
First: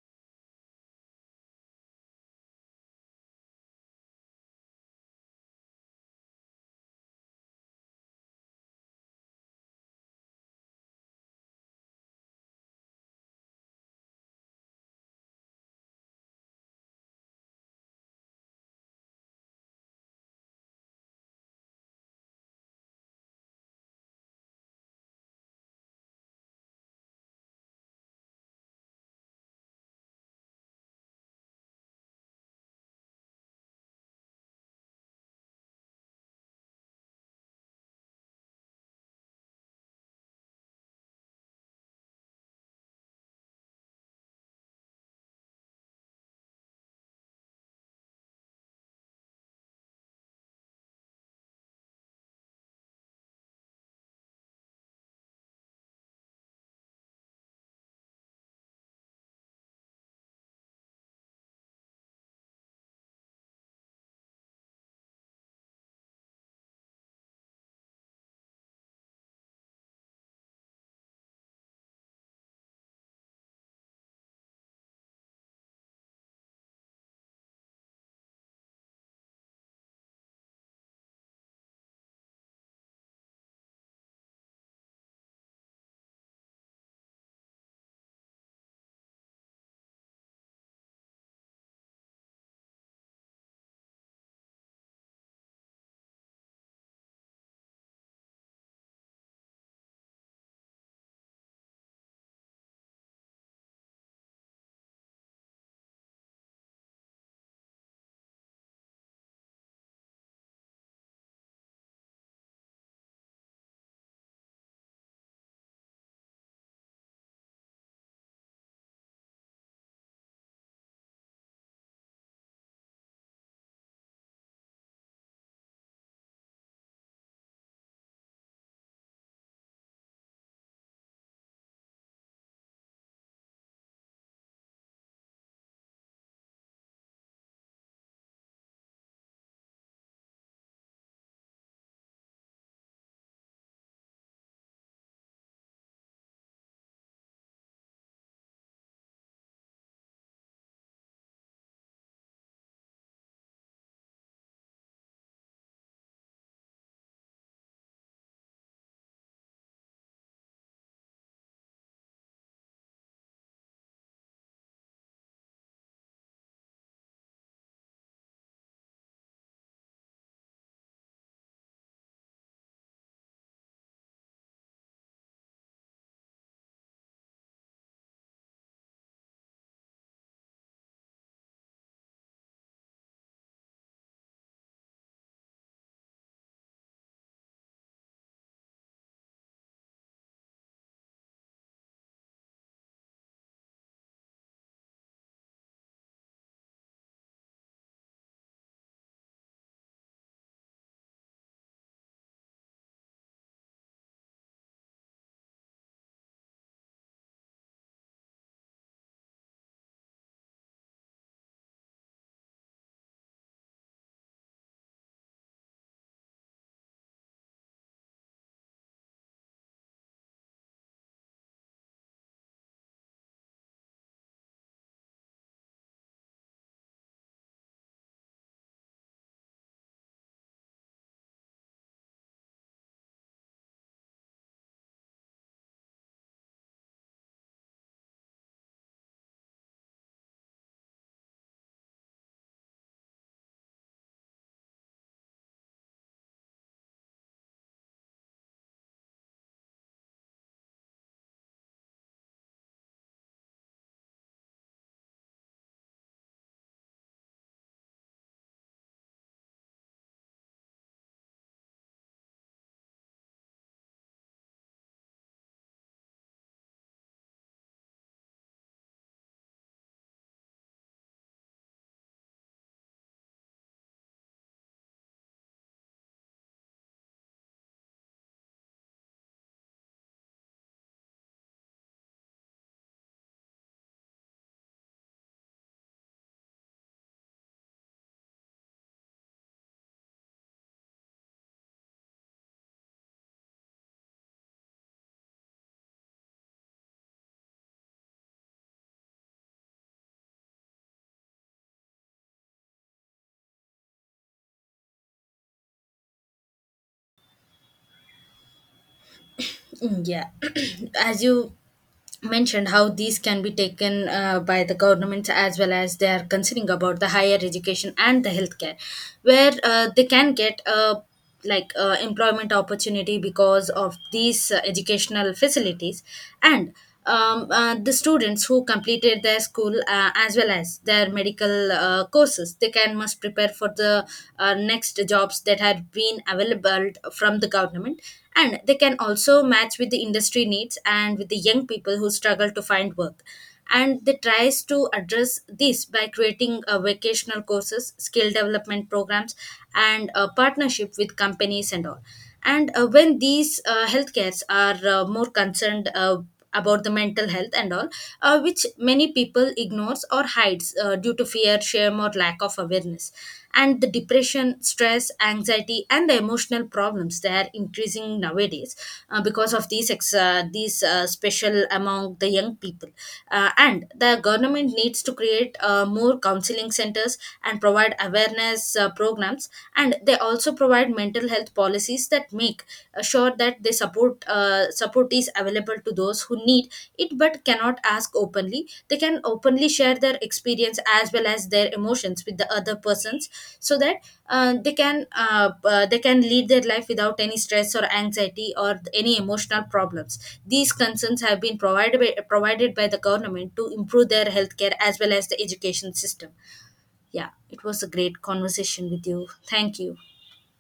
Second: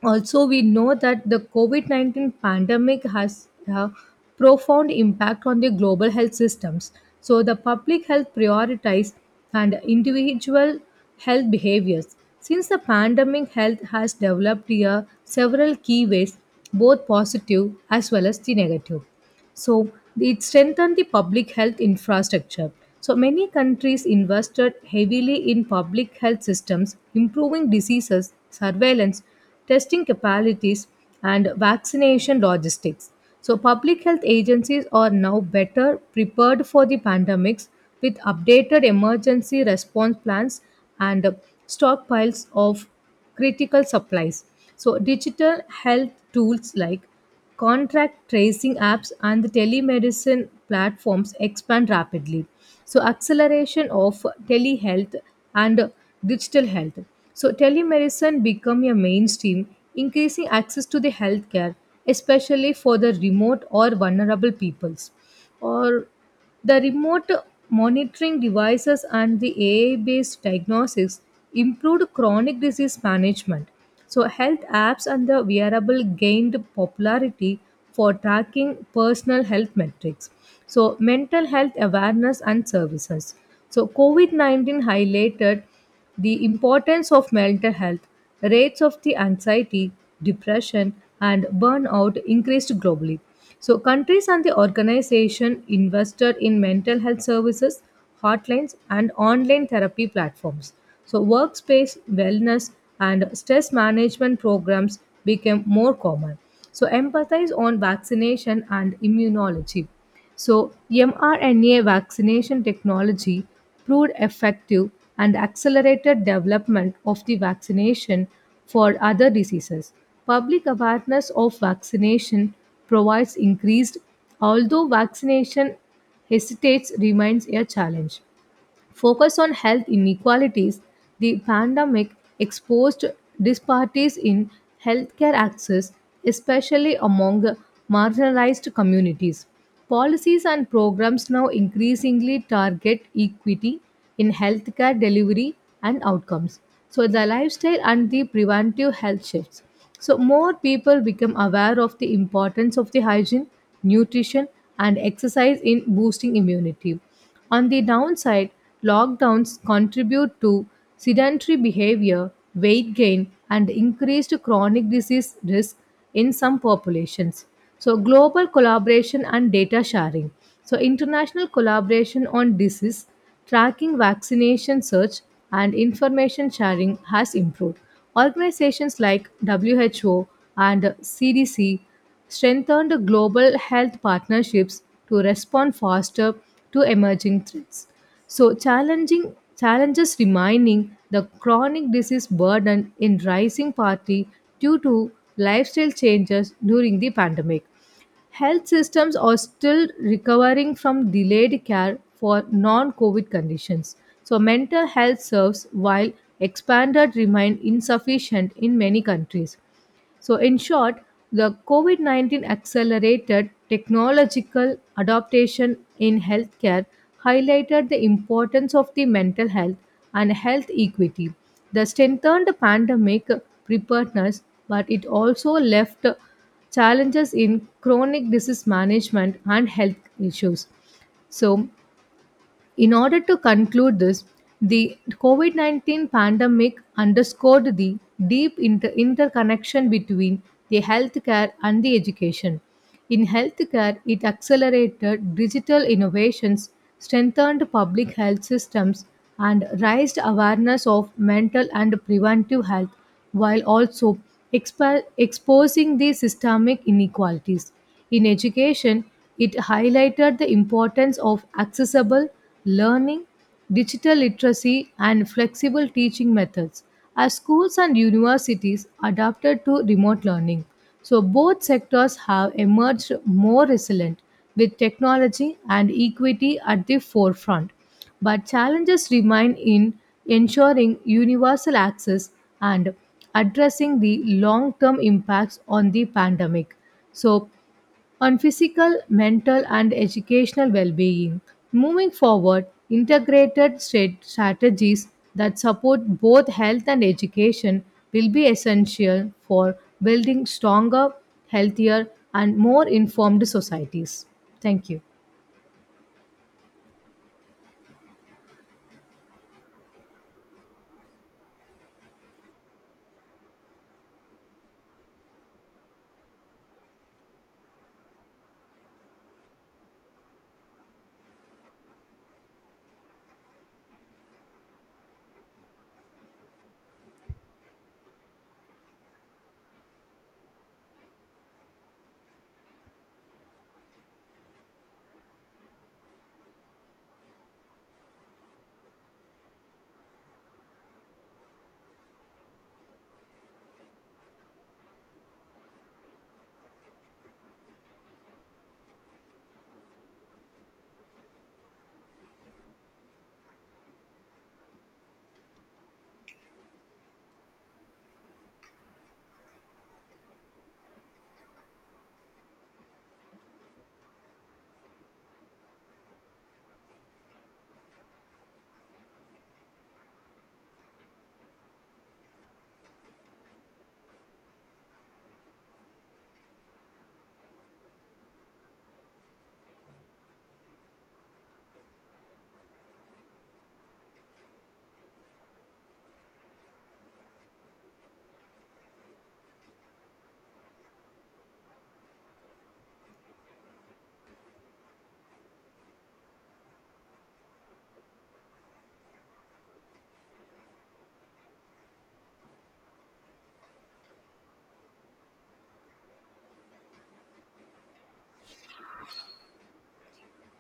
[SPEAKER 2] also, we know that the COVID 19 pandemic has a profound impact on the global health systems. So, the public health priorities and individual health behaviors. Since the pandemic, health has developed here several key ways, both positive as well as the negative. So it strengthened the public health infrastructure. So many countries invested heavily in public health systems, improving diseases, surveillance, testing capabilities, and vaccination logistics. So public health agencies are now better prepared for the pandemics with updated emergency response plans and stockpiles of critical supplies. So digital health tools like contract tracing apps and the telemedicine platforms expand rapidly. So, acceleration of telehealth and digital health. So, telemedicine become a mainstream, increasing access to the healthcare, especially for the remote or vulnerable peoples or the remote monitoring devices and the AI based diagnostics improved chronic disease management. So, health apps and the wearable gained popularity for tracking personal health metrics. So, mental health awareness and services. So, COVID 19 highlighted the importance of mental health, rates of the anxiety, depression, and burnout increased globally. So, countries and the organization invested in mental health services, hotlines, and online therapy platforms. So, workspace wellness and stress management programs became more common. So, empathize on vaccination and immunology. So, mRNA vaccination technology proved effective and accelerated development of the vaccination for other diseases. Public awareness of vaccination provides increased, although vaccination hesitates remains a challenge. Focus on health inequalities, the pandemic exposed disparities in healthcare access, especially among marginalized communities. Policies and programs now increasingly target equity in healthcare delivery and outcomes. So, the lifestyle and the preventive health shifts. So, more people become aware of the importance of the hygiene, nutrition, and exercise in boosting immunity. On the downside, lockdowns contribute to sedentary behavior, weight gain, and increased chronic disease risk in some populations. So, global collaboration and data sharing. So, international collaboration on disease tracking, vaccination search, and information sharing has improved. Organizations like WHO and CDC strengthened global health partnerships to respond faster to emerging threats. So, challenging challenges remaining the chronic disease burden in rising party due to lifestyle changes during the pandemic. Health systems are still recovering from delayed care for non COVID conditions. So, mental health serves while expanded remain insufficient in many countries. So, in short, the COVID 19 accelerated technological adaptation in healthcare highlighted the importance of the mental health and health equity. The strengthened pandemic preparedness, but it also left challenges in chronic disease management and health issues. So, in order to conclude this, the COVID 19 pandemic underscored the deep interconnection between the healthcare and the education. In healthcare, it accelerated digital innovations, strengthened public health systems, and raised awareness of mental and preventive health while also exposing the systemic inequalities. In education, it highlighted the importance of accessible learning, digital literacy, and flexible teaching methods as schools and universities adapted to remote learning. So, both sectors have emerged more resilient with technology and equity at the forefront. But challenges remain in ensuring universal access and addressing the long term impacts on the pandemic. So, on physical, mental, and educational well being. Moving forward, integrated state strategies that support both health and education will be essential for building stronger, healthier, and more informed societies. Thank you.
[SPEAKER 1] Yeah, [clears throat] as you mentioned how these can be taken by the governments as well as they are considering about the higher education and the healthcare, where they can get employment opportunity because of these educational facilities. And um, uh, the students who completed their school as well as their medical courses, they can must prepare for the next jobs that have been available from the government, and they can also match with the industry needs and with the young people who struggle to find work, and they tries to address this by creating vocational courses skill development programs and partnership with companies and all. And when these healthcares are more concerned about the mental health and all, which many people ignores or hides due to fear shame or lack of awareness, and the depression stress anxiety and the emotional problems they are increasing nowadays, because of these special among the young people. And the government needs to create more counseling centers and provide awareness programs, and they also provide mental health policies that make sure that they support is available to those who need it but cannot ask openly. They can openly share their experience as well as their emotions with the other persons so that uh, they can they can lead their life without any stress or anxiety or any emotional problems. These concerns have been provided by the government to improve their healthcare as well as the education system. Yeah, it was a great conversation with you. Thank you.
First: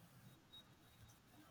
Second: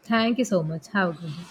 [SPEAKER 2] Thank you so much. Have a good day.